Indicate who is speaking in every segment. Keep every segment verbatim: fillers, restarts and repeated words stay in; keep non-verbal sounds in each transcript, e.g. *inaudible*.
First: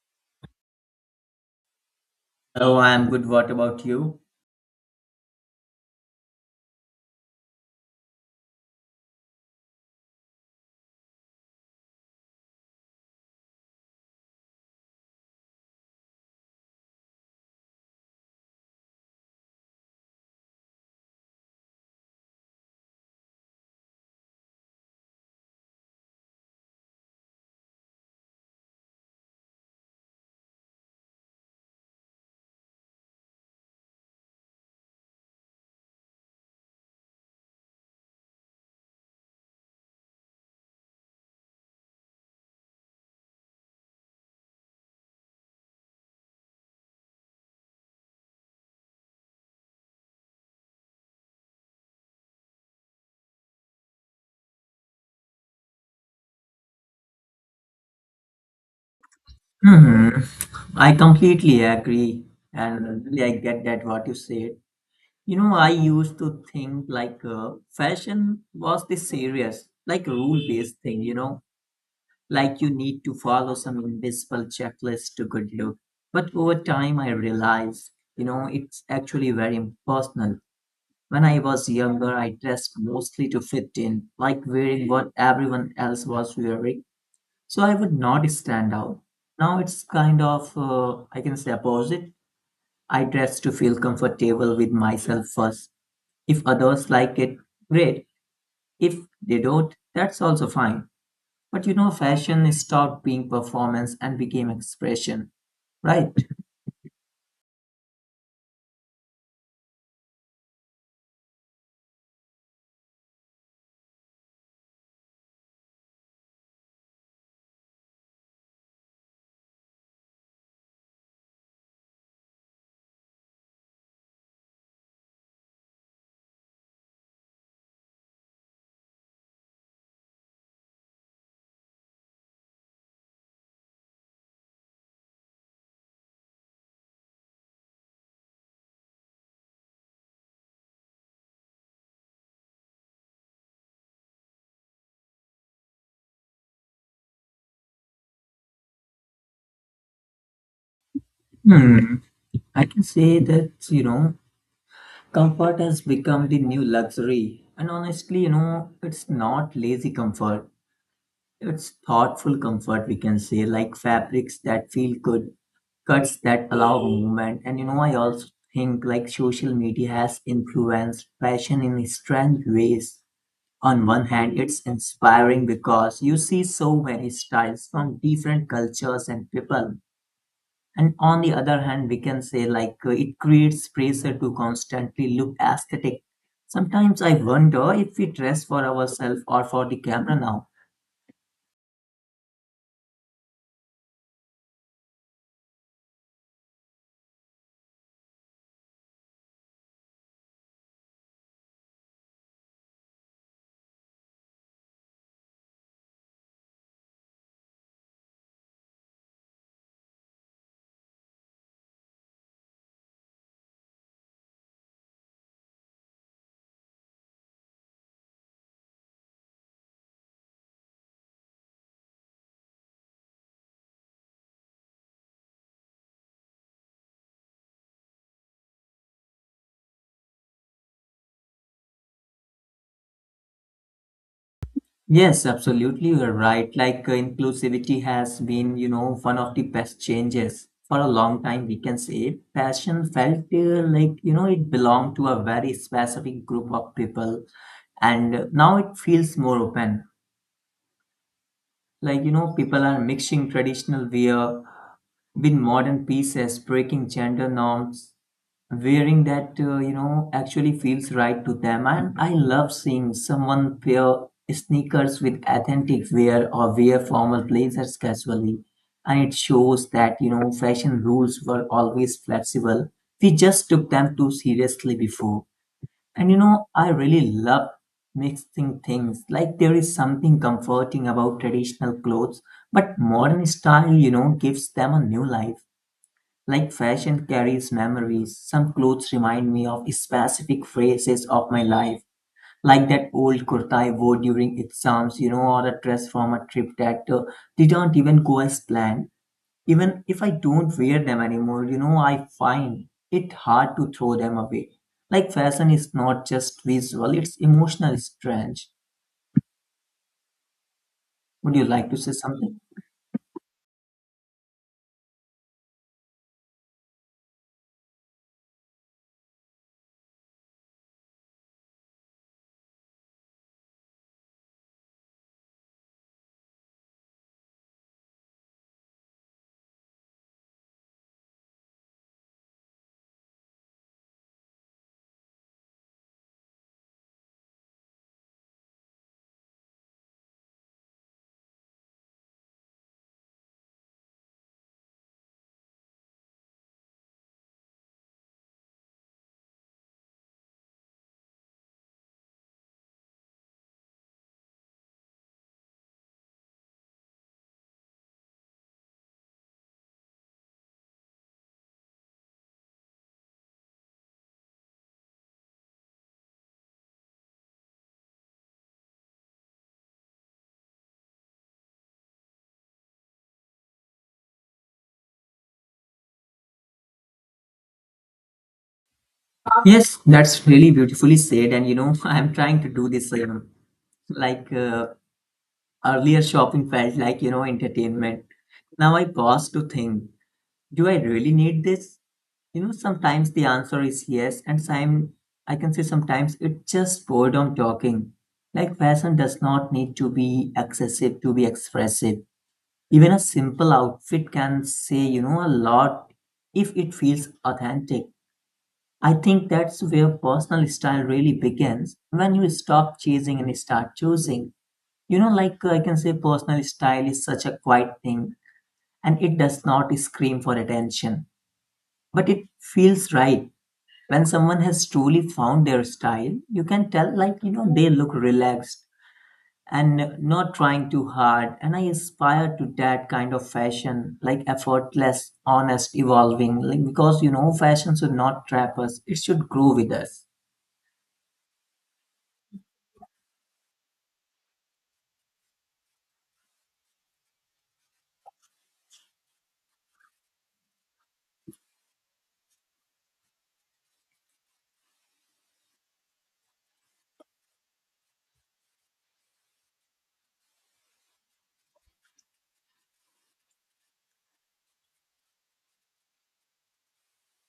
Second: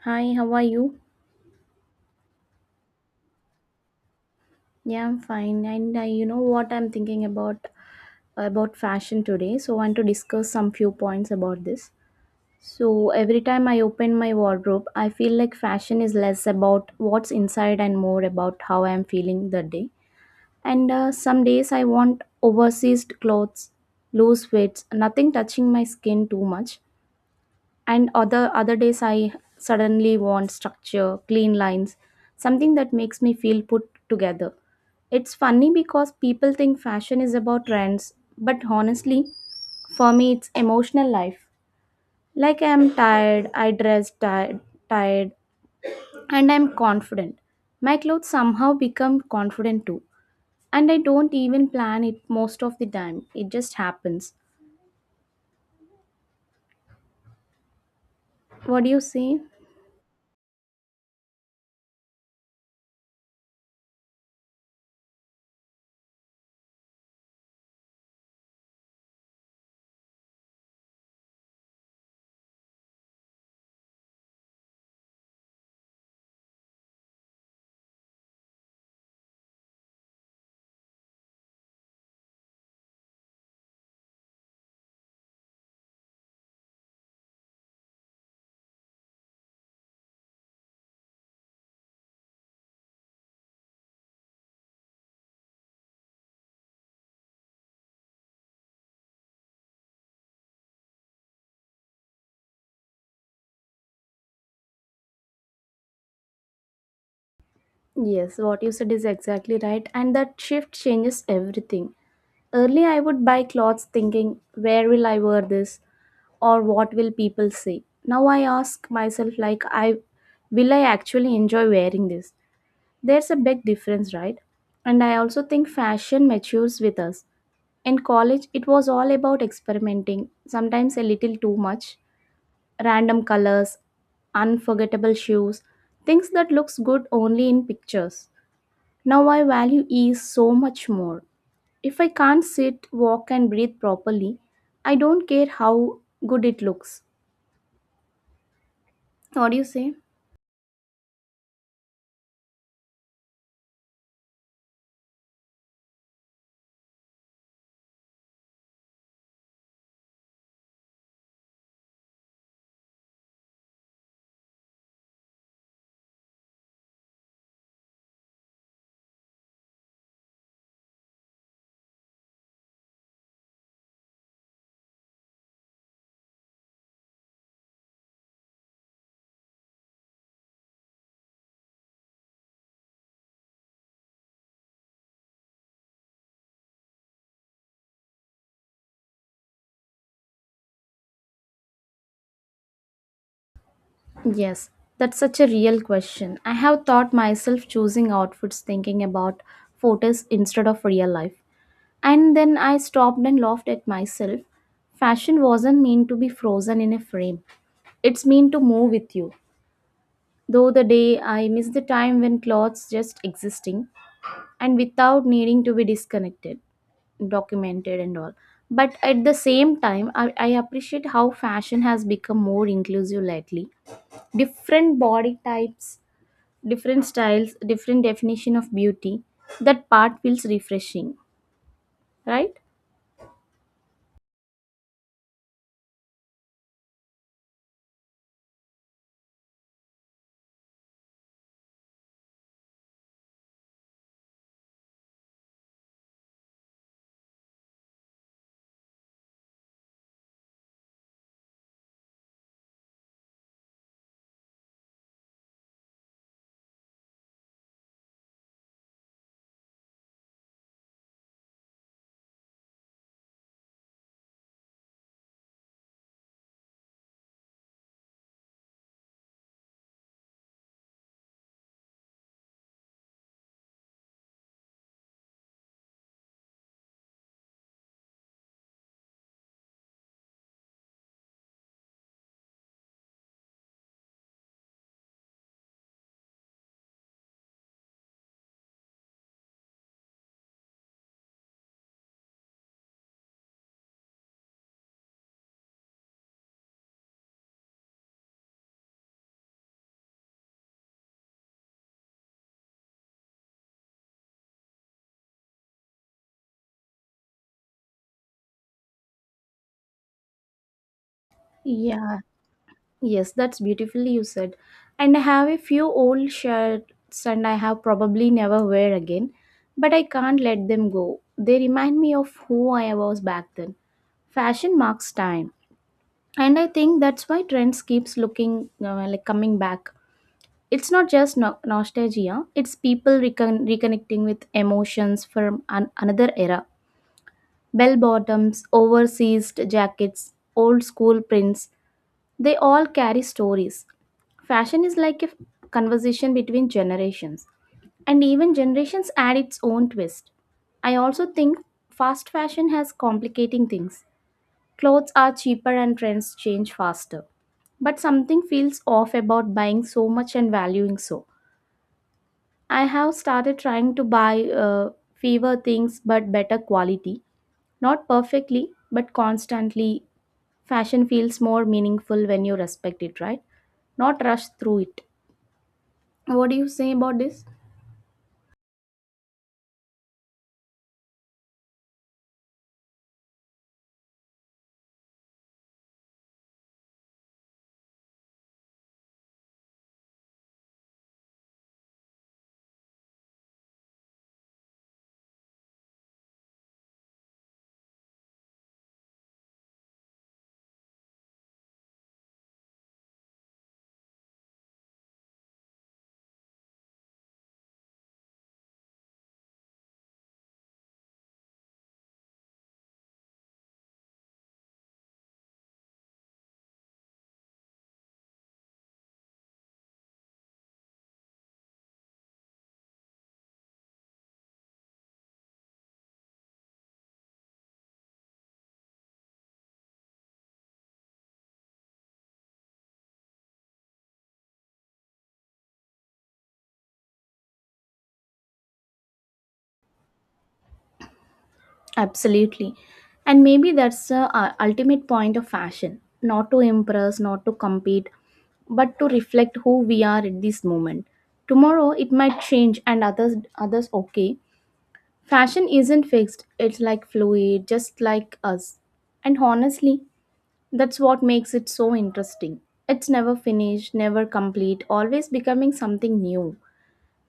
Speaker 1: Hi, how are you?
Speaker 2: Oh, I'm good. What about you?
Speaker 1: Yeah, I'm fine. And uh, you know what I'm thinking about about fashion today. So I want to discuss some few points about this. So every time I open my wardrobe, I feel like fashion is less about what's inside and more about how I'm feeling that day. And uh, some days I want oversized clothes, loose fits, nothing touching my skin too much. And other other days I suddenly want structure, clean lines, something that makes me feel put together. It's funny because people think fashion is about trends, but honestly for me it's emotional life. Like I'm tired, I dress tired tired and I'm confident, my clothes somehow become confident too. And I don't even plan it most of the time, it just happens. What do you say?
Speaker 2: Hmm. I completely agree, and really I get that what you said. You know, I used to think like uh, fashion was this serious, like rule-based thing. You know, like you need to follow some invisible checklist to good look. But over time, I realized, you know, it's actually very impersonal. When I was younger, I dressed mostly to fit in, like wearing what everyone else was wearing, so I would not stand out. Now it's kind of, uh, I can say, opposite. I dress to feel comfortable with myself first. If others like it, great. If they don't, that's also fine. But you know, fashion stopped being performance and became expression, right?
Speaker 1: Yes, what you said is exactly right, and that shift changes everything. Early, I would buy clothes thinking, where will I wear this or what will people say? Now I ask myself, like, I will I actually enjoy wearing this? There's a big difference, right? And I also think fashion matures with us. In college, it was all about experimenting, sometimes a little too much, random colors, unforgettable shoes, things that looks good only in pictures. Now I value ease so much more. If I can't sit, walk, and breathe properly, I don't care how good it looks. What do you say?
Speaker 2: Hmm. I can say that, you know, comfort has become the new luxury. And honestly, you know, it's not lazy comfort. It's thoughtful comfort, we can say, like fabrics that feel good, cuts that allow movement. And you know, I also think like social media has influenced fashion in strange ways. On one hand, it's inspiring because you see so many styles from different cultures and people. And on the other hand, we can say like uh, it creates pressure to constantly look aesthetic. Sometimes I wonder if we dress for ourselves or for the camera now.
Speaker 1: Yes, that's such a real question. I have taught myself choosing outfits thinking about photos instead of real life. And then I stopped and laughed at myself. Fashion wasn't meant to be frozen in a frame, it's meant to move with you. Though the day I miss the time when clothes just existing and without needing to be disconnected, documented and all. But at the same time I, I appreciate how fashion has become more inclusive lately, different body types, different styles, different definition of beauty. That part feels refreshing, right?
Speaker 2: Yes, absolutely. You're right. Like uh, inclusivity has been, you know, one of the best changes for a long time, we can say. Fashion felt uh, like, you know, it belonged to a very specific group of people. And uh, now it feels more open. Like, you know, people are mixing traditional wear with modern pieces, breaking gender norms, wearing that uh, you know actually feels right to them. And I love seeing someone pair sneakers with authentic wear or wear formal blazers casually. And it shows that, you know, fashion rules were always flexible. We just took them too seriously before. And you know, I really love mixing things. Like there is something comforting about traditional clothes, but modern style, you know, gives them a new life. Like fashion carries memories, some clothes remind me of specific phases of my life, like that old kurta I wore during exams, you know, or a dress from a trip that uh, didn't even go as planned. Even if I don't wear them anymore, you know, I find it hard to throw them away. Like fashion is not just visual, it's emotional strange. Would you like to say
Speaker 1: Yeah,
Speaker 2: something?
Speaker 1: yes, that's beautifully you said. And I have a few old shirts and I have probably never wear again, but I can't let them go, they remind me of who I was back then. Fashion marks time, and I think that's why trends keeps looking, uh, like, coming back. It's not just no- nostalgia, it's people recon- reconnecting with emotions from an- another era. Bell bottoms, oversized jackets, old school prints, they all carry stories. Fashion is like a f- conversation between generations, and even generations add its own twist. I also think fast fashion has complicating things. Clothes are cheaper and trends change faster. But something feels off about buying so much and valuing so. I have started trying to buy uh, fewer things but better quality. Not perfectly, but constantly. Fashion feels more meaningful when you respect it, right? Not rush through it. What do you say about this?
Speaker 2: Yes, that's really beautifully said, and you know, *laughs* I'm trying to do the same. Like, uh, earlier, shopping felt like, you know, entertainment. Now I pause to think, do I really need this? You know, sometimes the answer is yes, and some, I can say sometimes it's just boredom talking. Like fashion does not need to be excessive to be expressive. Even a simple outfit can say, you know, a lot if it feels authentic. I think that's where personal style really begins, when you stop chasing and start choosing. You know, like uh, I can say personal style is such a quiet thing, and it does not scream for attention, but it feels right. When someone has truly found their style, you can tell, like, you know, they look relaxed and not trying too hard. And I aspire to that kind of fashion, like effortless, honest, evolving. Like, because you know, fashion should not trap us, it should grow with us.
Speaker 1: Absolutely. And maybe that's the uh, ultimate point of fashion, not to impress, not to compete, but to reflect who we are at this moment. Tomorrow it might change and others others okay. Fashion isn't fixed, it's like fluid, just like us. And honestly, that's what makes it so interesting. It's never finished, never complete, always becoming something new.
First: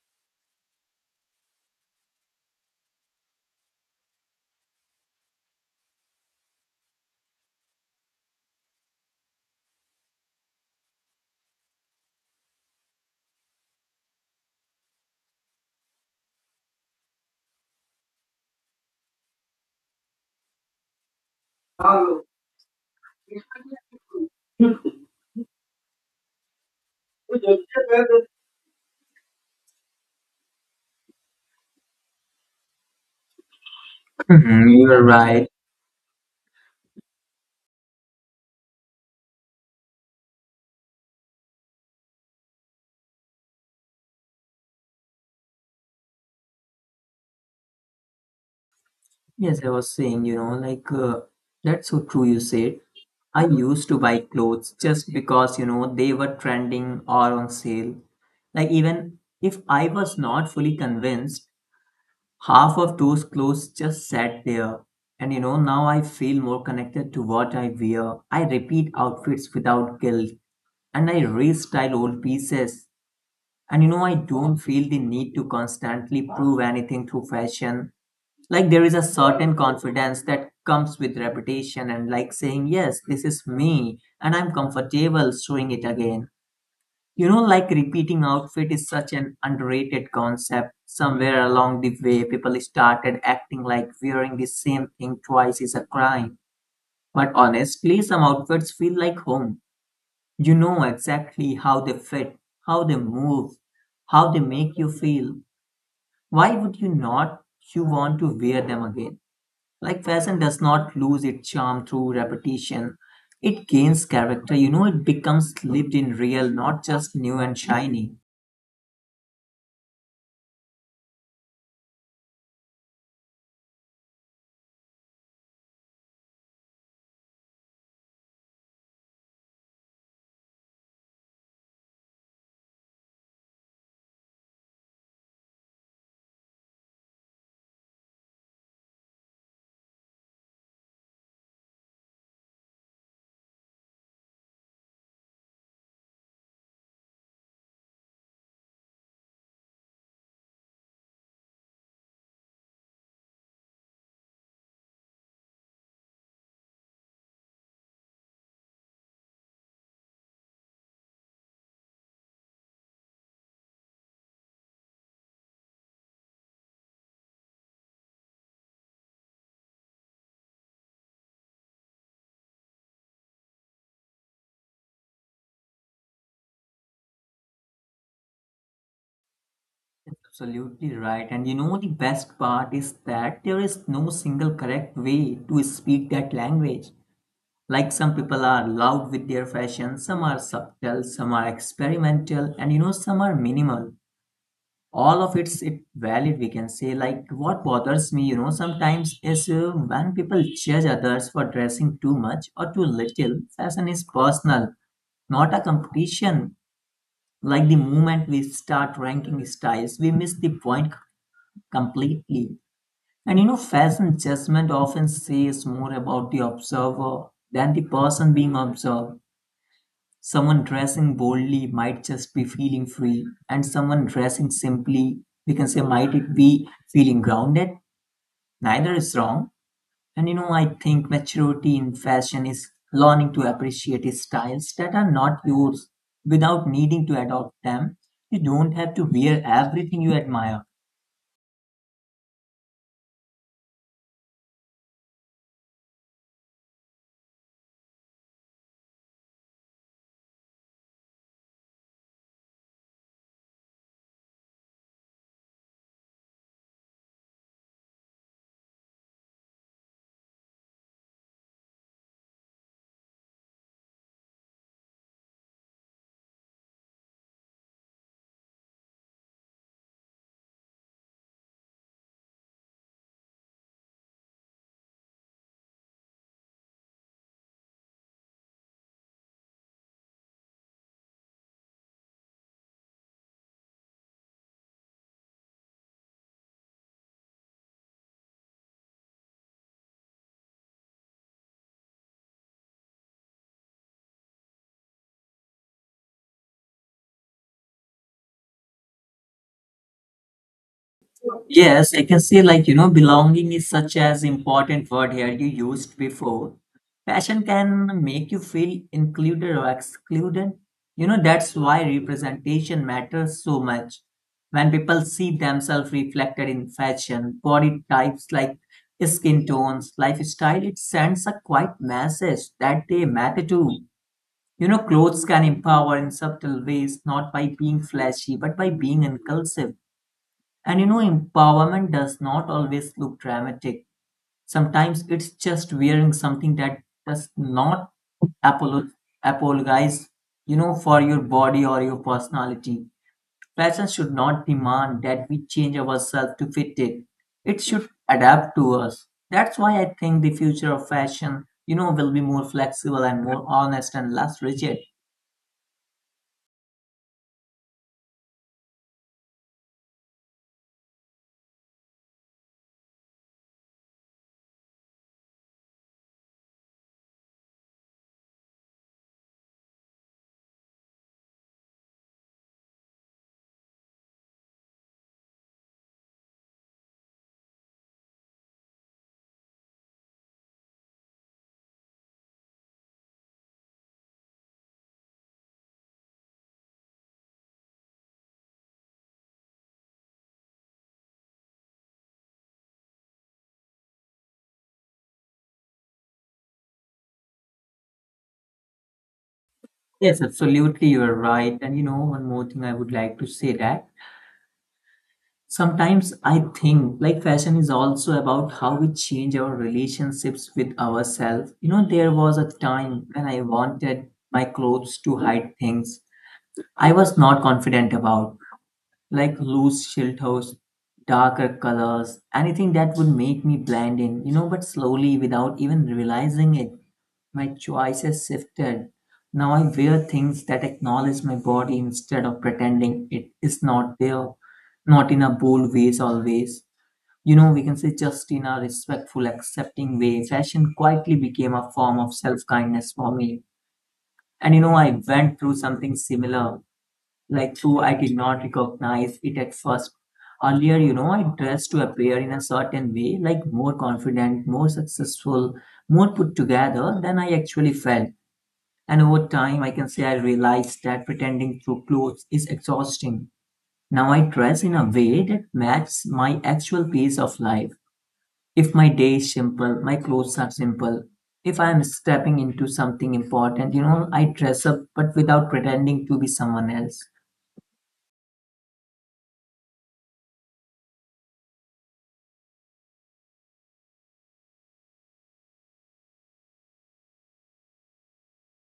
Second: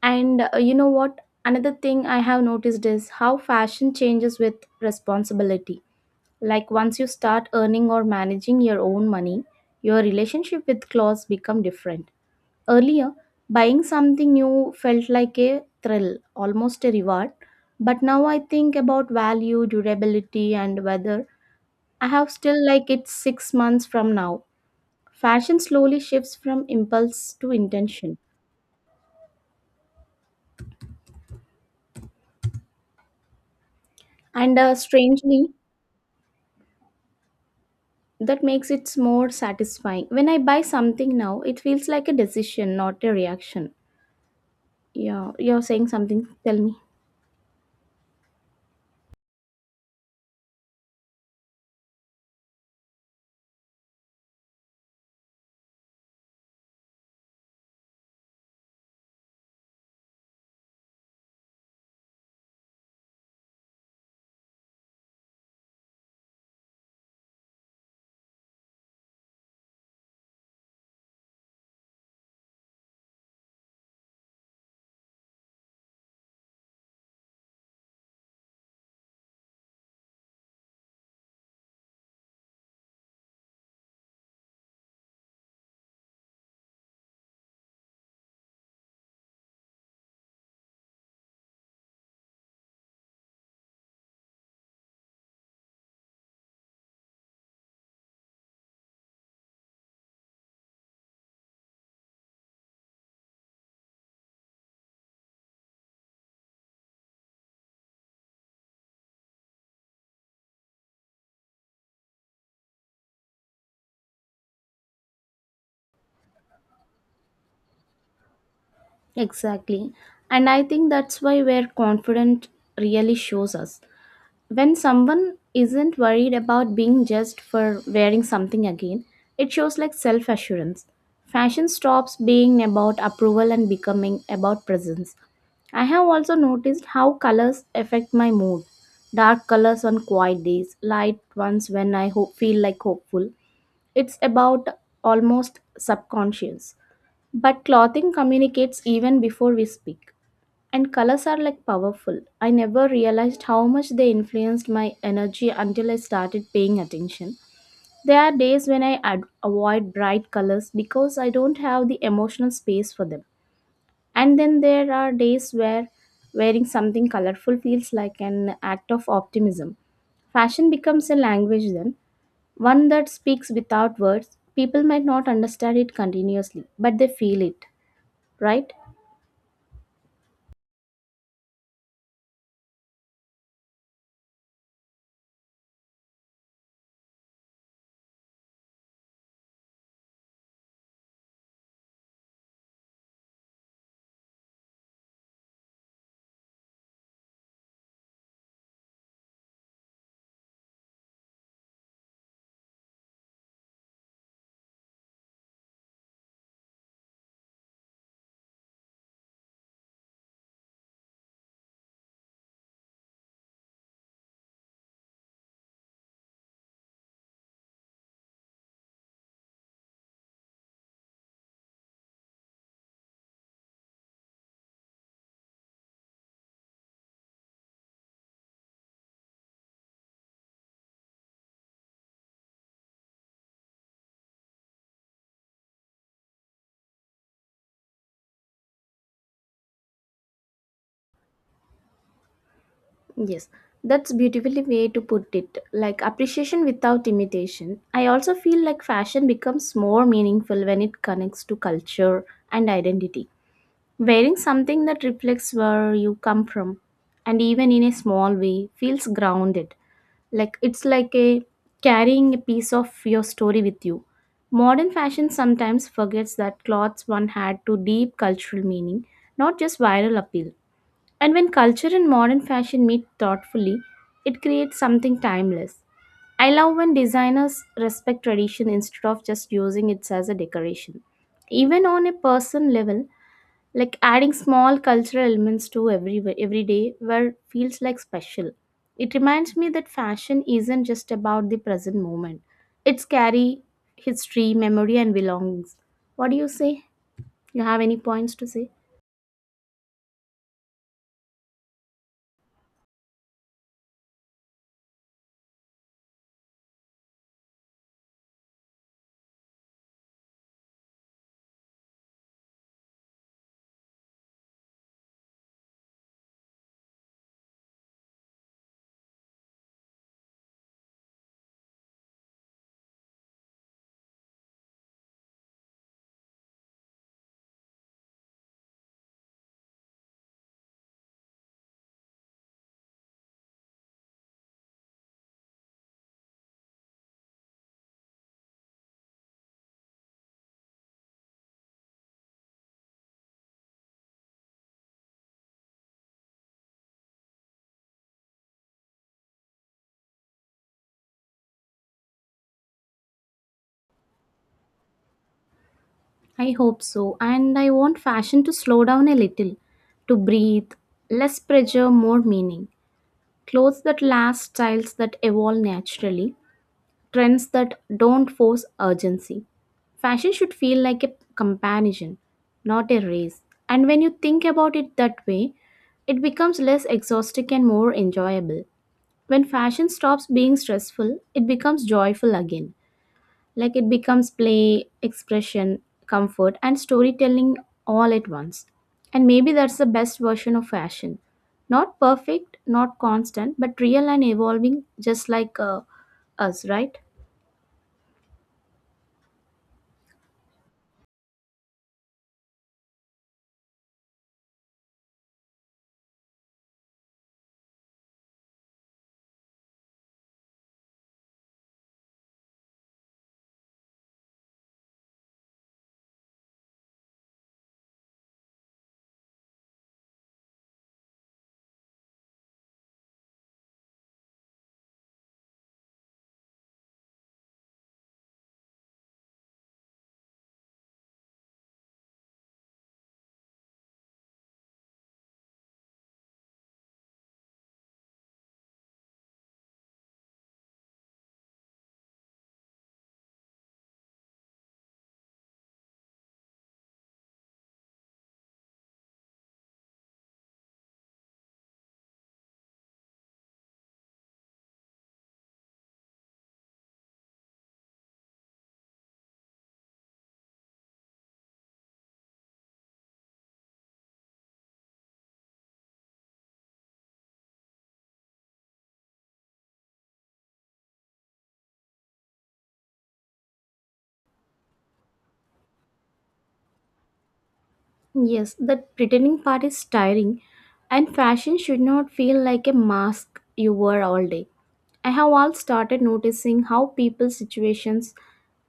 Speaker 1: And uh, you know what? Another thing I have noticed is how fashion changes with responsibility. Like once you start earning or managing your own money, your relationship with clothes become different. Earlier, buying something new felt like a thrill, almost a reward. But now I think about value, durability, and whether I have
Speaker 2: *laughs*
Speaker 1: still like it six months from now. Fashion slowly shifts from impulse to intention. And
Speaker 2: Mhm,
Speaker 1: uh,
Speaker 2: you are right.
Speaker 1: strangely, that makes it more satisfying. When I buy something now it feels like a decision, not a reaction. Yeah, you're saying something, tell me.
Speaker 2: Yes, I was saying, you know, like uh, that's so true you said. I used to buy clothes just because, you know, they were trending or on sale. Like even if I was not fully convinced, half of those clothes just sat there. And you know, now I feel more connected to what I wear. I repeat outfits without guilt and I restyle old pieces. And you know, I don't feel the need to constantly prove anything through fashion. Like there is a certain confidence that comes with reputation, and like saying yes, this is me and I'm comfortable showing it again. You know, like repeating outfit is such an underrated concept. Somewhere along the way people started acting like wearing the same thing twice is a crime, but honestly some outfits feel like home. You know exactly how they fit, how they move, how they make you feel. Why would you not, you want to wear them again. Like fashion does not lose its charm through repetition. It gains character. You know, it becomes lived in real, not just new and shiny.
Speaker 1: Exactly. And I think that's why where confident really shows us. When someone isn't worried about being judged for wearing something again, it shows like self assurance. Fashion stops being about approval and becoming about presence. I have also noticed how colors affect my mood. Dark colors on quiet days, light ones when I hope, feel like hopeful. It's about almost subconscious. But clothing communicates even before we speak. And colors are like powerful. I never realized how much they influenced my energy until I started paying attention. There are days when I ad- avoid bright colors because I don't have the emotional space for them. And then there are days where wearing something colorful feels like an act of optimism. Fashion becomes a language then, one that speaks without words. People might not understand it continuously, but they feel it, right?
Speaker 2: Absolutely right. And you know, the best part is that there is no single correct way to speak that language. Like some people are loud with their fashion, some are subtle, some are experimental, and you know, some are minimal. All of it's it valid, we can say. Like what bothers me, you know, sometimes is uh, when people judge others for dressing too much or too little. Fashion is personal, not a competition. Like the moment we start ranking styles we miss the point c- completely. And you know, fashion judgment often says more about the observer than the person being observed. Someone dressing boldly might just be feeling free, and someone dressing simply, we can say, might it be feeling grounded? Neither is wrong. And you know, I think maturity in fashion is learning to appreciate styles that are not yours without needing to adopt them. You don't have to wear everything you admire.
Speaker 1: Yes, that's beautifully way to put it. Like appreciation without imitation. I also feel like fashion becomes more meaningful when it connects to culture and identity. Wearing something that reflects where you come from and even in a small way feels grounded. Like it's like a carrying a piece of your story with you. Modern fashion sometimes forgets that clothes one had to deep cultural meaning, not just viral appeal. And when culture and modern fashion meet thoughtfully, it creates something timeless. I love when designers respect tradition instead of just using it as a decoration. Even on a person level, like adding small cultural elements to every every day where feels like special. It reminds me that fashion isn't just about the present moment. It's carry history, memory and belongings. What do you say? You have any points to say?
Speaker 2: Yes, I can say, like, you know, belonging is such as important word here you used before. Passion can make you feel included or excluded. You know, that's why representation matters so much. When people see themselves reflected in fashion, body types like skin tones, lifestyle, it sends a quiet message that they matter too. You know, clothes can empower in subtle ways, not by being flashy, but by being inclusive. And you know, empowerment does not always look dramatic. Sometimes it's just wearing something that does not apolo- apologize, you know, for your body or your personality. Fashion should not demand that we change ourselves to fit it. It should adapt to us. That's why I think the future of fashion, you know, will be more flexible and more honest and less rigid.
Speaker 1: I hope so. And I want fashion to slow down a little, to breathe, less pressure, more meaning. Clothes that last, styles that evolve naturally, trends that don't force urgency. Fashion should feel like a comparison, not a race. And when you think about it that way, it becomes less exhausting and more enjoyable. When fashion stops being stressful, it becomes joyful again. Like it becomes play, expression, comfort, and storytelling all at once. And maybe that's the best version of fashion. Not perfect, not constant, but real and evolving, just like uh, us, right?
Speaker 2: Yes, absolutely, you are right. And you know, one more thing I would like to say that sometimes I think like fashion is also about how we change our relationships with ourselves. You know, there was a time when I wanted my clothes to hide things I was not confident about, like loose shelters, darker colors, anything that would make me blend in. You know, but slowly, without even realizing it, my choices shifted. Now I wear things that acknowledge my body instead of pretending it is not there, not in a bold ways always. You know, we can say just in a respectful, accepting way, fashion quietly became a form of self kindness for me. And you know, I went through something similar, like though I did not recognize it at first. Earlier, you know, I dressed to appear in a certain way, like more confident, more successful, more put together than I actually felt. And over time, I can say I realized that pretending through clothes is exhausting. Now I dress in a way that matches my actual pace of life. If my day is simple, my clothes are simple. If I am stepping into something important, you know, I dress up but without pretending to be someone else.
Speaker 1: Yes, that pretending part is tiring, and fashion should not feel like a mask you wear all day. I have all started noticing how people's situations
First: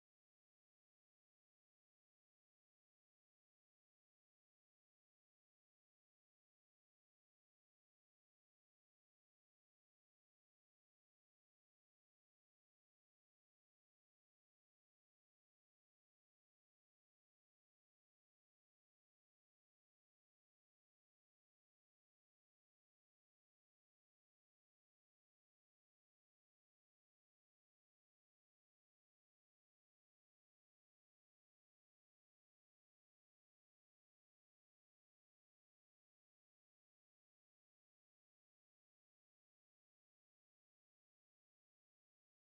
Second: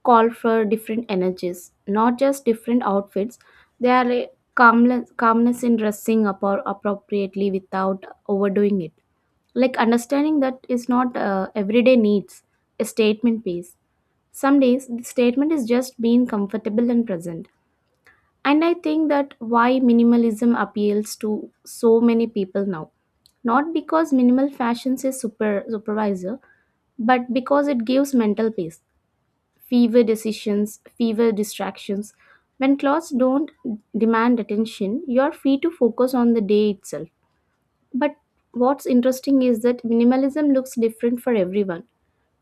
Speaker 1: call for different energies, not just different outfits. There are a calmness, calmness in dressing up or appropriately without overdoing it. Like understanding that is not uh, everyday needs, a statement piece. Some days the statement is just being comfortable and present. And I think that why minimalism appeals to so many people now. Not because minimal fashion is super supervisor, but because it gives mental peace. Fewer decisions, fewer distractions. When clothes don't demand attention, you're free to focus on the day itself. But what's interesting is that minimalism looks different for everyone.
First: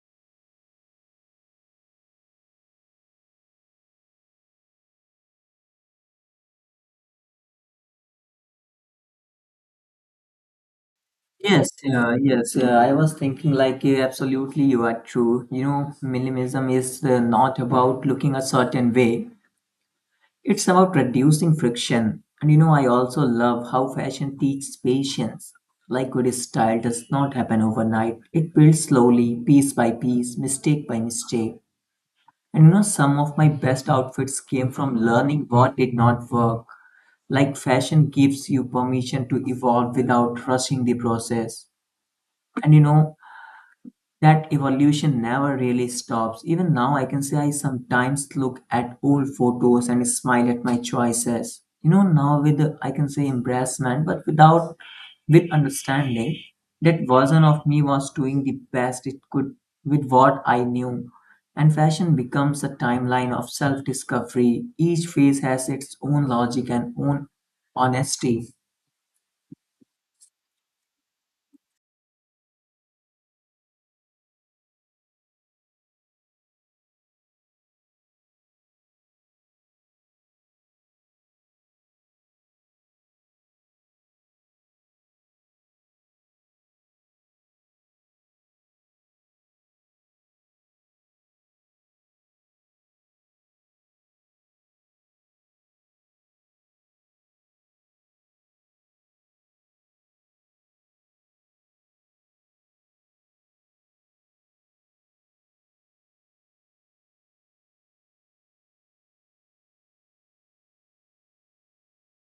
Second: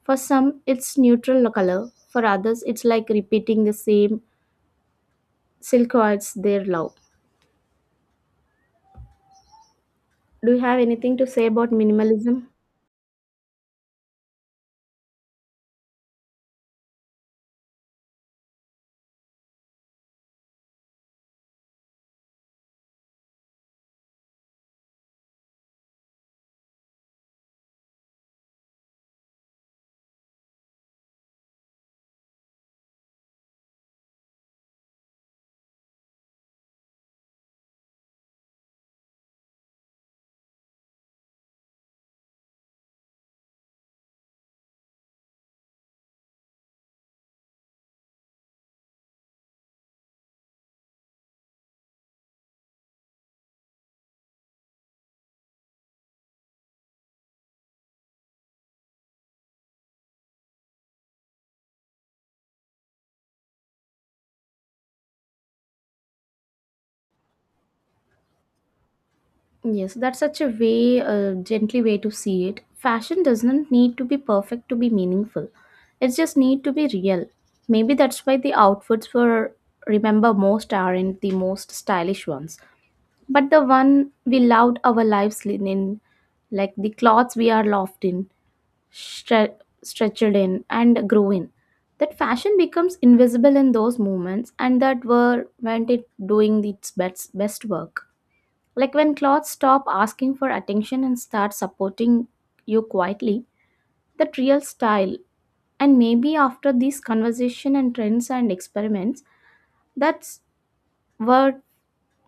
Speaker 1: For some, it's neutral color. For others, it's like repeating the same silhouettes they love. Do you have anything to say
Speaker 2: Yes,
Speaker 1: about
Speaker 2: uh,
Speaker 1: minimalism?
Speaker 2: yes. Uh, I was thinking like uh, absolutely you are true. You know, minimalism is uh, not about looking a certain way. It's about reducing friction. And you know, I also love how fashion teaches patience. Like good style does not happen overnight. It builds slowly, piece by piece, mistake by mistake. And you know, some of my best outfits came from learning what did not work. Like fashion gives you permission to evolve without rushing the process. And you know, that evolution never really stops. Even now, I can say I sometimes look at old photos and smile at my choices. You know, now with the, I can say embarrassment, but without, with understanding that version of me was doing the best it could with what I knew. And fashion becomes a timeline of self discovery. Each phase has its own logic and own honesty.
Speaker 1: Yes, that's such a way, uh, gently way to see it. Fashion doesn't need to be perfect to be meaningful. It just need to be real. Maybe that's why the outfits were remember most aren't the most stylish ones, but the one we loved our lives in, in, like the clothes we are loved in, stre- stretched in and grew in. That fashion becomes invisible in those moments, and that were when it doing its best, best work. Like when clothes stop asking for attention and start supporting you quietly, that real style. And maybe after these conversation and trends and experiments, that's what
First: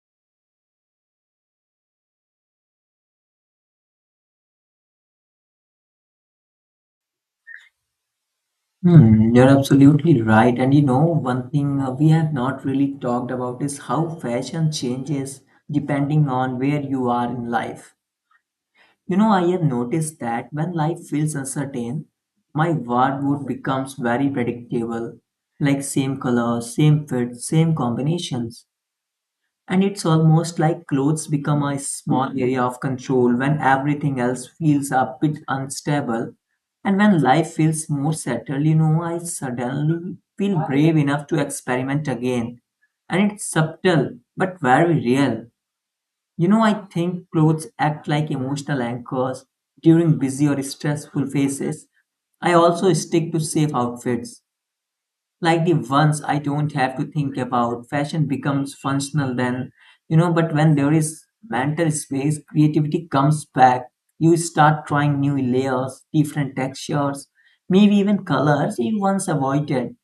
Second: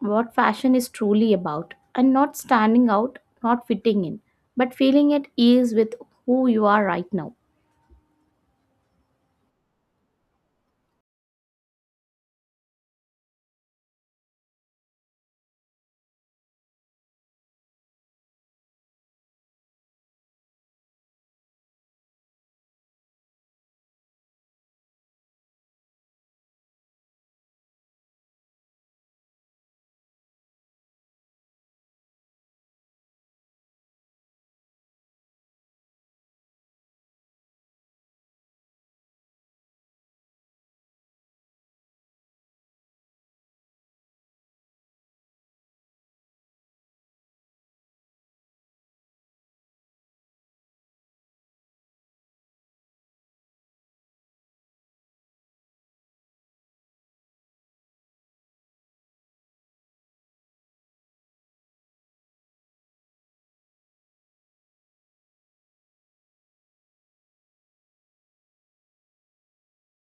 Speaker 1: what fashion is truly about. And not standing out, not fitting in, but feeling at ease with who you are right now.
Speaker 2: Hmm, you're absolutely right. And you know, one thing uh, we have not really talked about is how fashion changes depending on where you are in life. You know, I have noticed that when life feels uncertain, my wardrobe becomes very predictable, like same colors, same fits, same combinations. And it's almost like clothes become a small area of control when everything else feels a bit unstable. And when life feels more settled, you know, I suddenly feel brave enough to experiment again. And it's subtle, but very real. You know, I think clothes act like emotional anchors during busy or stressful phases. I also stick to safe outfits like the ones I don't have to think about. Fashion becomes functional then, you know, but when there is mental space, creativity comes back. You start trying new layers, different textures, maybe even colors you once avoided.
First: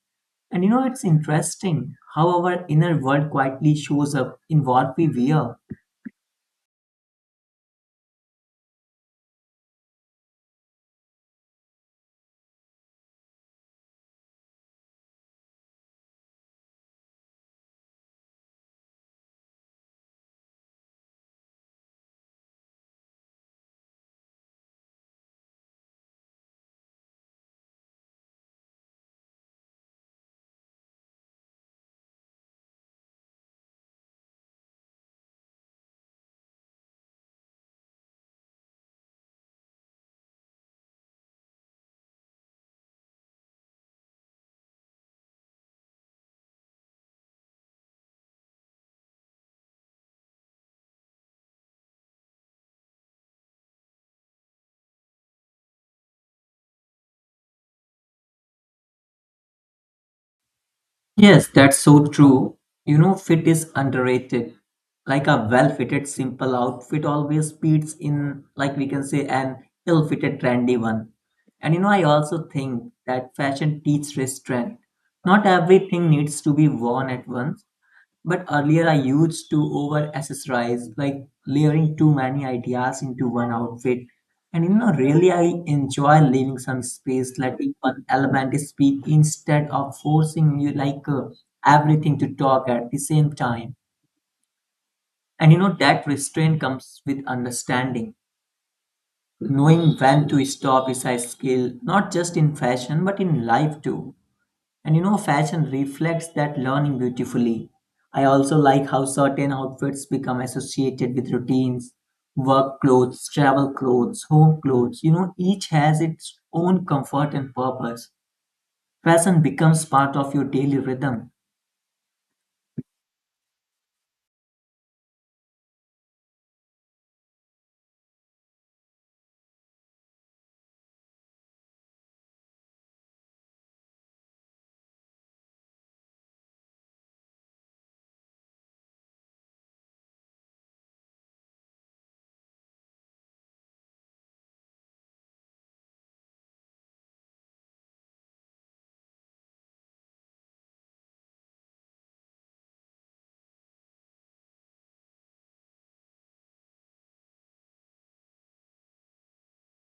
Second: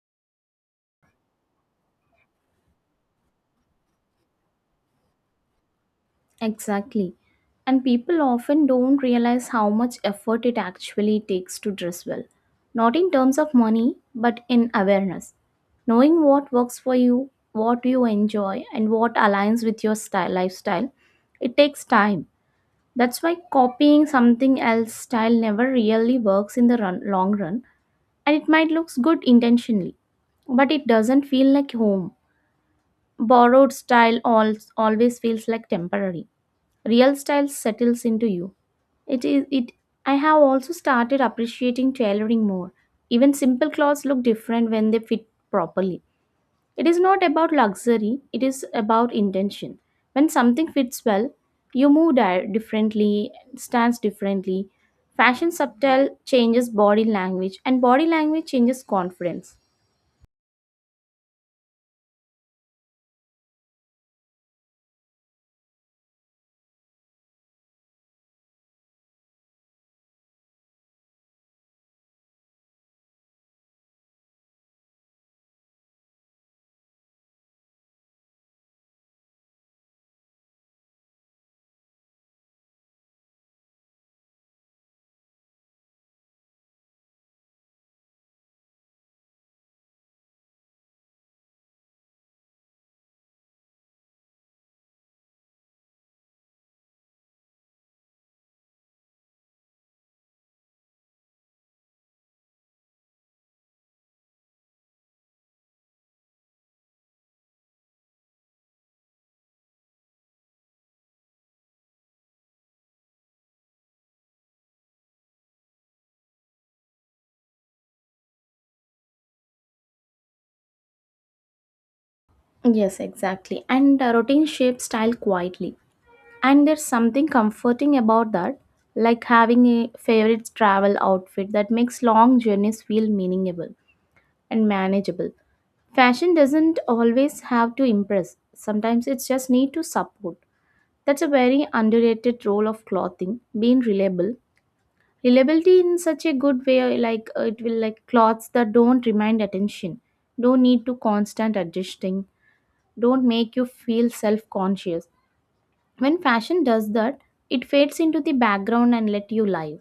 Speaker 2: And you know, it's interesting how our inner world quietly shows up in what we wear.
Speaker 1: Exactly. And people often don't realize how much effort it actually takes to dress well. Not in terms of money, but in awareness. Knowing what works for you, what you enjoy, and what aligns with your style lifestyle, it takes time. That's why copying something else style never really works in the run, long run, and it might looks good intentionally, but it doesn't feel like home. Borrowed style al- always feels like temporary. Real style settles into you. It is it I have also started appreciating tailoring more. Even simple clothes look different when they fit properly. It is not about luxury, it is about intention. When something fits well, you move di- differently, stands differently. Fashion subtle changes body language, and body language changes confidence.
Speaker 2: Yes, that's so true. You know, fit is underrated. Like a well-fitted simple outfit always beats, in like we can say, an ill-fitted trendy one. And you know, I also think that fashion teaches restraint. Not everything needs to be worn at once, but earlier I used to over accessorize, like layering too many ideas into one outfit. And you know, really I enjoy leaving some space, letting one element speak instead of forcing, you like uh, everything to talk at the same time. And you know, that restraint comes with understanding. Knowing when to stop is a skill, not just in fashion, but in life too. And you know, fashion reflects that learning beautifully. I also like how certain outfits become associated with routines, work clothes, travel clothes, home clothes. You know, each has its own comfort and purpose. Fashion becomes part of your daily rhythm.
Speaker 1: Yes, exactly. And uh, routine shapes style quietly. And there's something comforting about that, like having a favorite travel outfit that makes long journeys feel meaningful and manageable. Fashion doesn't always have to impress, sometimes it's just need to support. That's a very underrated role of clothing, being reliable. Reliability in such a good way, like uh, it will like clothes that don't remind attention, don't need to constant adjusting, don't make you feel self conscious. When fashion does that, it fades into the background and let you live.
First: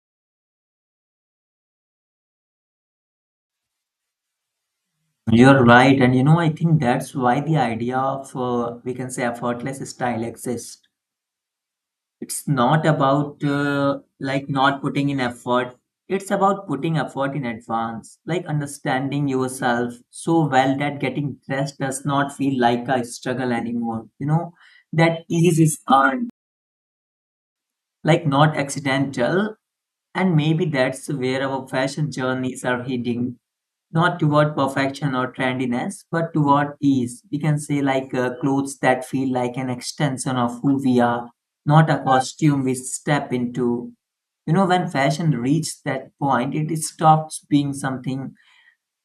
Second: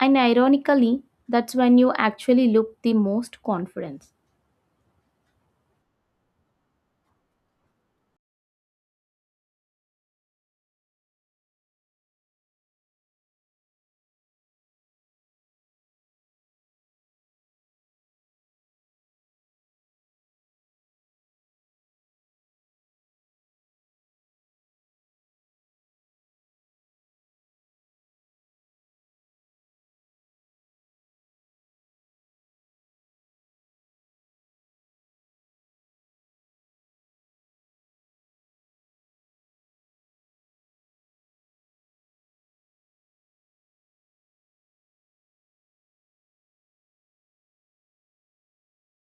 Speaker 1: And ironically, that's when you actually look the most confidence.
Speaker 2: You're right, and you know, I think that's why the idea of uh, we can say effortless style exists. It's not about uh, like not putting in effort. It's about putting effort in advance, like understanding yourself so well that getting dressed does not feel like a struggle anymore. You know, that ease is earned, like not accidental. And maybe that's where our fashion journeys are heading, not toward perfection or trendiness, but toward ease. We can say, like uh, clothes that feel like an extension of who we are, not a costume we step into. You know, when fashion reached that point, it stops being something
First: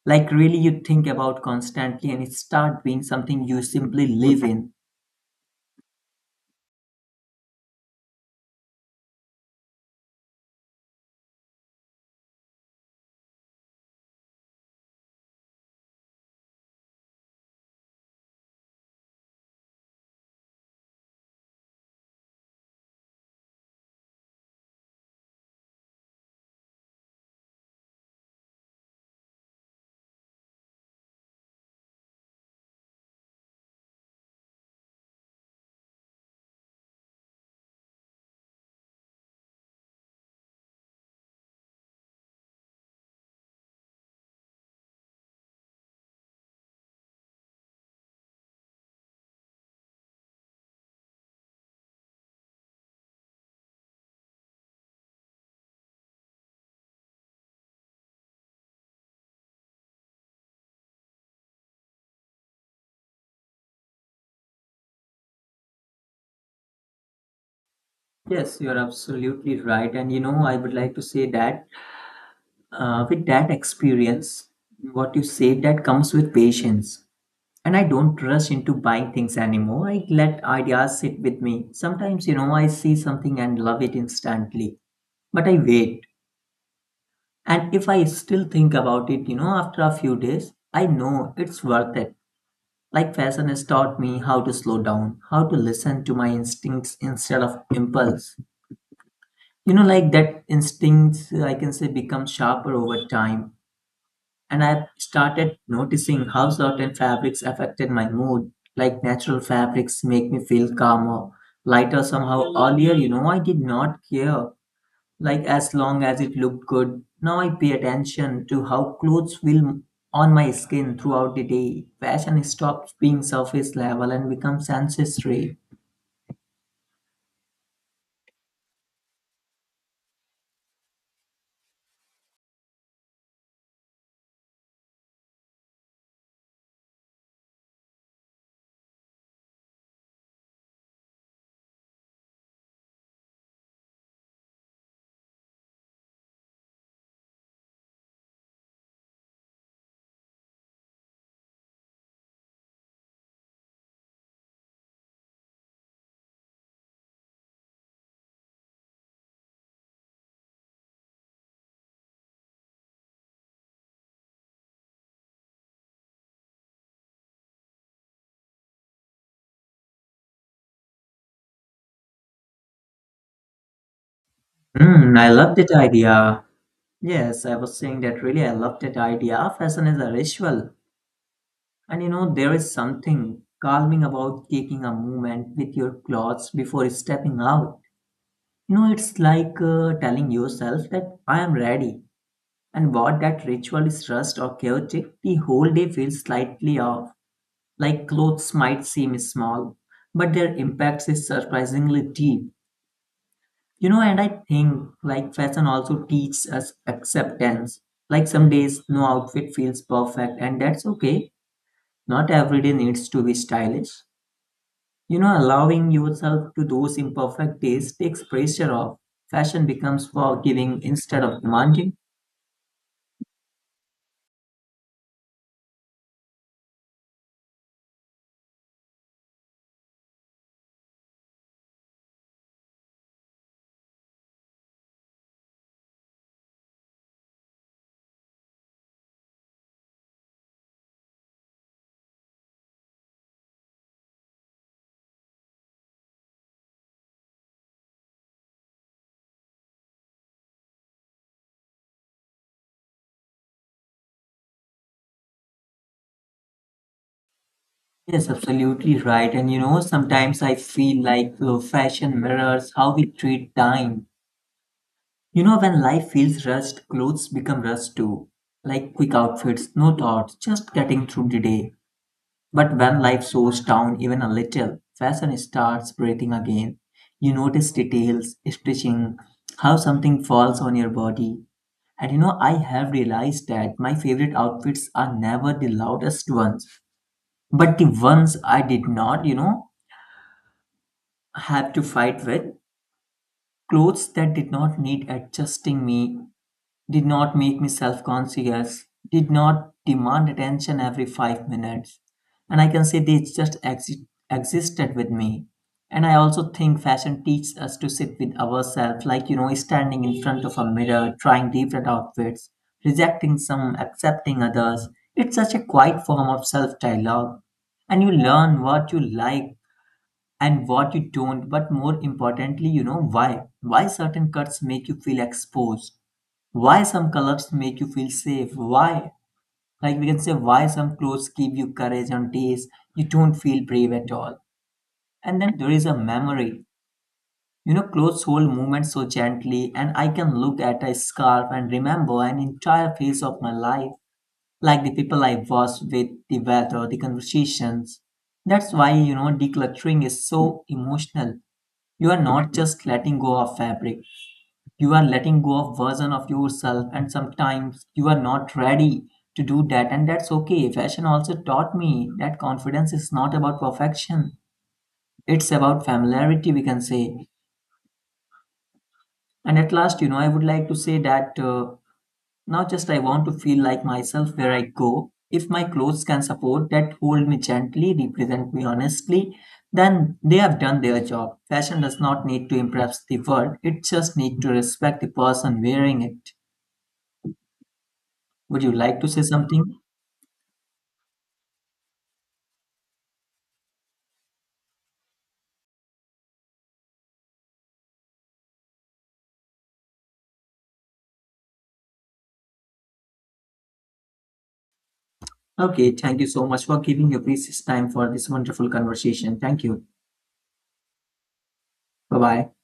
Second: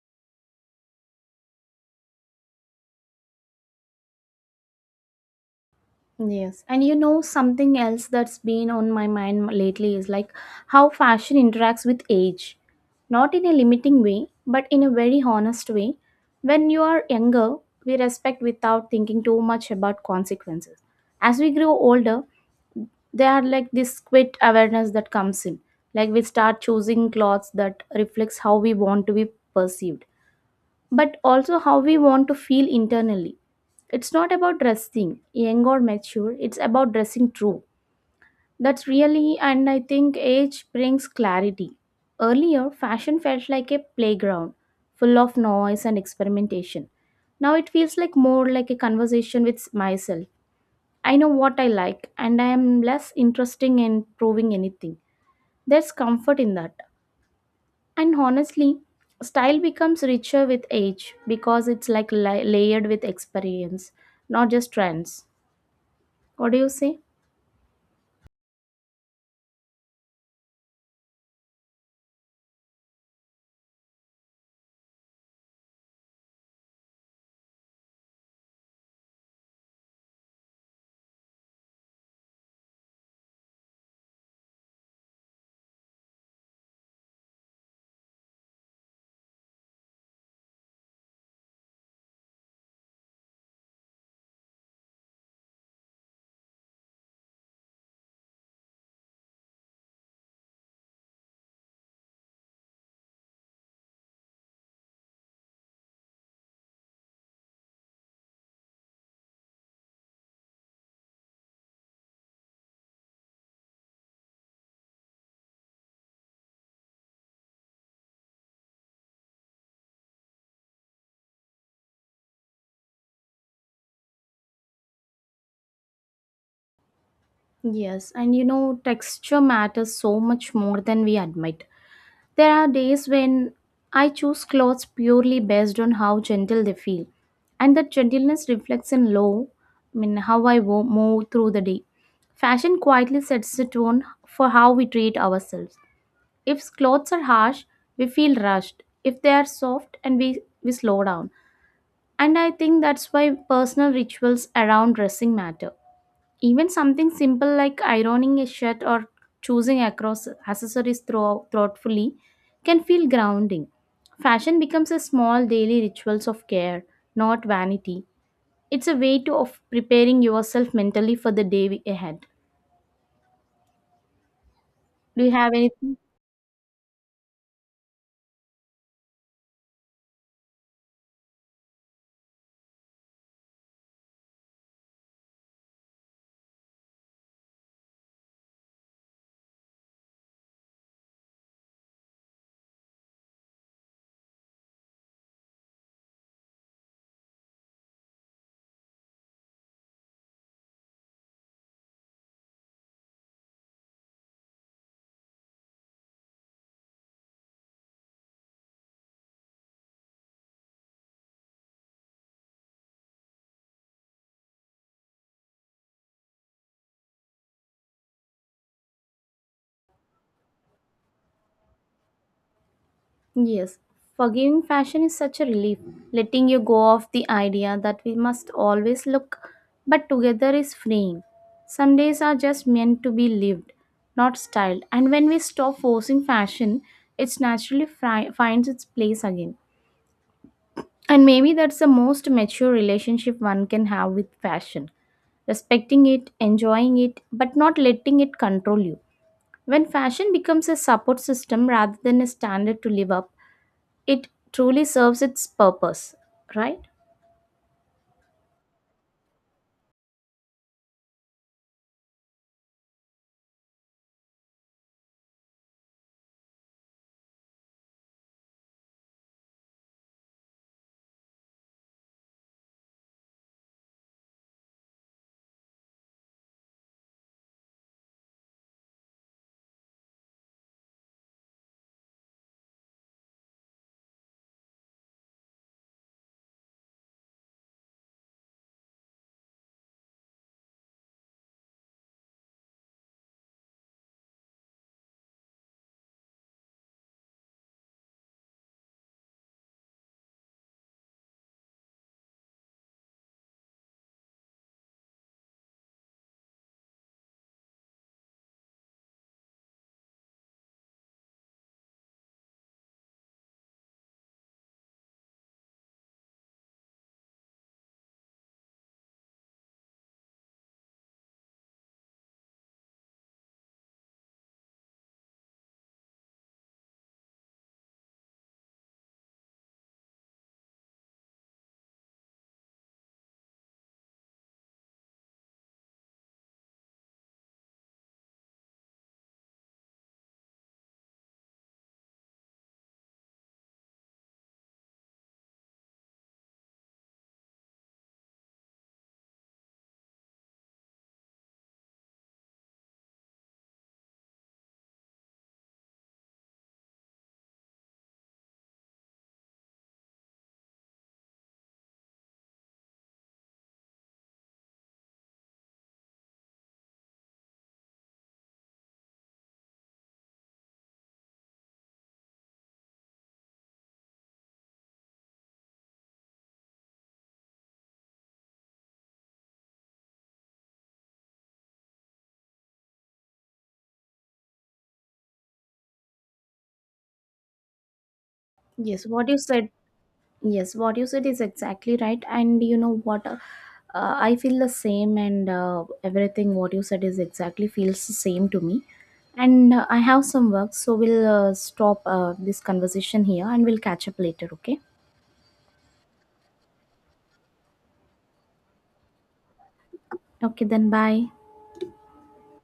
Speaker 2: like really you think about constantly, and it starts being something you simply live in.
Speaker 1: Yes. And you know, something else that's been on my mind lately is like how fashion interacts with age. Not in a limiting way, but in a very honest way. When you are younger, we respect without thinking too much about consequences. As we grow older, they are like this quit awareness that comes in. Like we start choosing clothes that reflects how we want to be perceived, but also how we want to feel internally. It's not about dressing young or mature, it's about dressing true. That's really. And I think age brings clarity. Earlier fashion felt like a playground, full of noise and experimentation. Now it feels like more like a conversation with myself. I know what I like and I am less interesting in proving anything. There's comfort in that. And honestly, style becomes richer with age because it's like la- layered with experience, not just trends. What do you say?
Speaker 2: Yes, you're absolutely right. And you know, I would like to say that, uh, with that experience, what you say, that comes with patience. And I don't rush into buying things anymore. I let ideas sit with me. Sometimes, you know, I see something and love it instantly, but I wait. And if I still think about it, you know, after a few days, I know it's worth it. Like fashion has taught me how to slow down, how to listen to my instincts instead of impulse. You know, like that instincts, I can say, become sharper over time. And I've started noticing how certain fabrics affected my mood. Like natural fabrics make me feel calmer, lighter somehow. Earlier, you know, I did not care. Like as long as it looked good. Now I pay attention to how clothes feel on my skin throughout the day. Fashion stops being surface level and becomes ancestry.
Speaker 1: Yes, and you know, texture matters so much more than we admit. There are days when I choose clothes purely based on how gentle they feel, and that gentleness reflects in low, I mean how I wo- move through the day. Fashion quietly sets the tone for how we treat ourselves. If clothes are harsh, we feel rushed. If they are soft, and we we slow down. And I think that's why personal rituals around dressing matter, even something simple like ironing a shirt or choosing across accessories through, thoughtfully, can feel grounding. Fashion becomes a small daily rituals of care, not vanity. It's a way to of preparing yourself mentally for the day ahead.
Speaker 2: Hmm,
Speaker 1: Do
Speaker 2: I
Speaker 1: you have
Speaker 2: love that
Speaker 1: anything?
Speaker 2: idea. Yes, I was saying that really I love that idea. Fashion is a ritual. And you know, there is something calming about taking a moment with your clothes before stepping out. You know, it's like uh, telling yourself that I am ready. And what that ritual is rushed or chaotic, the whole day feels slightly off. Like clothes might seem small, but their impact is surprisingly deep. You know, and I think like fashion also teaches us acceptance. Like some days, no outfit feels perfect, and that's okay. Not every day needs to be stylish. You know, allowing yourself to those imperfect days takes pressure off. Fashion becomes forgiving instead of demanding.
Speaker 1: Yes, forgiving fashion is such a relief, letting you go of the idea that we must always look but together is freeing. Some days are just meant to be lived, not styled, and when we stop forcing fashion, it naturally fri- finds its place again. And maybe that's the most mature relationship one can have with fashion, respecting it, enjoying it, but not letting it control you. When fashion becomes a support system rather than a standard to live up, it truly serves its purpose, right?
Speaker 2: Yes, absolutely right. And you know, sometimes I feel like uh, fashion mirrors how we treat time. You know, when life feels rushed, clothes become rushed too. Like quick outfits, no thoughts, just getting through the day. But when life slows down even a little, fashion starts breathing again. You notice details, stitching, how something falls on your body. And you know, I have realized that my favorite outfits are never the loudest ones, but the ones I did not, you know, have to fight with, clothes that did not need adjusting me, did not make me self conscious, did not demand attention every five minutes. And I can say they just exi- existed with me. And I also think fashion teaches us to sit with ourselves, like, you know, standing in front of a mirror, trying different outfits, rejecting some, accepting others. It's such a quiet form of self dialogue. And you learn what you like and what you don't, but more importantly, you know why. Why certain cuts make you feel exposed, why some colors make you feel safe, why, like we can say, why some clothes give you courage on days you don't feel brave at all. And then there is a memory. You know, clothes hold movement so gently, and I can look at a scarf and remember an entire phase of my life, like the people I was with, the weather, the conversations. That's why, you know, decluttering is so emotional. You are not just letting go of fabric, you are letting go of version of yourself, and sometimes you are not ready to do that, and that's okay. Fashion also taught me that confidence is not about perfection. It's about familiarity, we can say. And at last, you know, I would like to say that, uh, now just I want to feel like myself where I go. If my clothes can support that, hold me gently, represent me honestly, then they have done their job. Fashion does not need to impress the world, it just needs to respect the person wearing it. Would you like
Speaker 1: Yes,
Speaker 2: to say
Speaker 1: what you
Speaker 2: something?
Speaker 1: said, yes, what you said is exactly right. And you know what? Uh, uh, I feel the same, and uh, everything what you said is exactly feels the same to me. And uh, I have some work, so we'll uh, stop uh, this conversation here and we'll catch up later, okay?
Speaker 2: Okay, thank you so much for giving your precious time for this wonderful conversation. Thank you.
Speaker 1: Okay, then bye.
Speaker 2: Bye bye.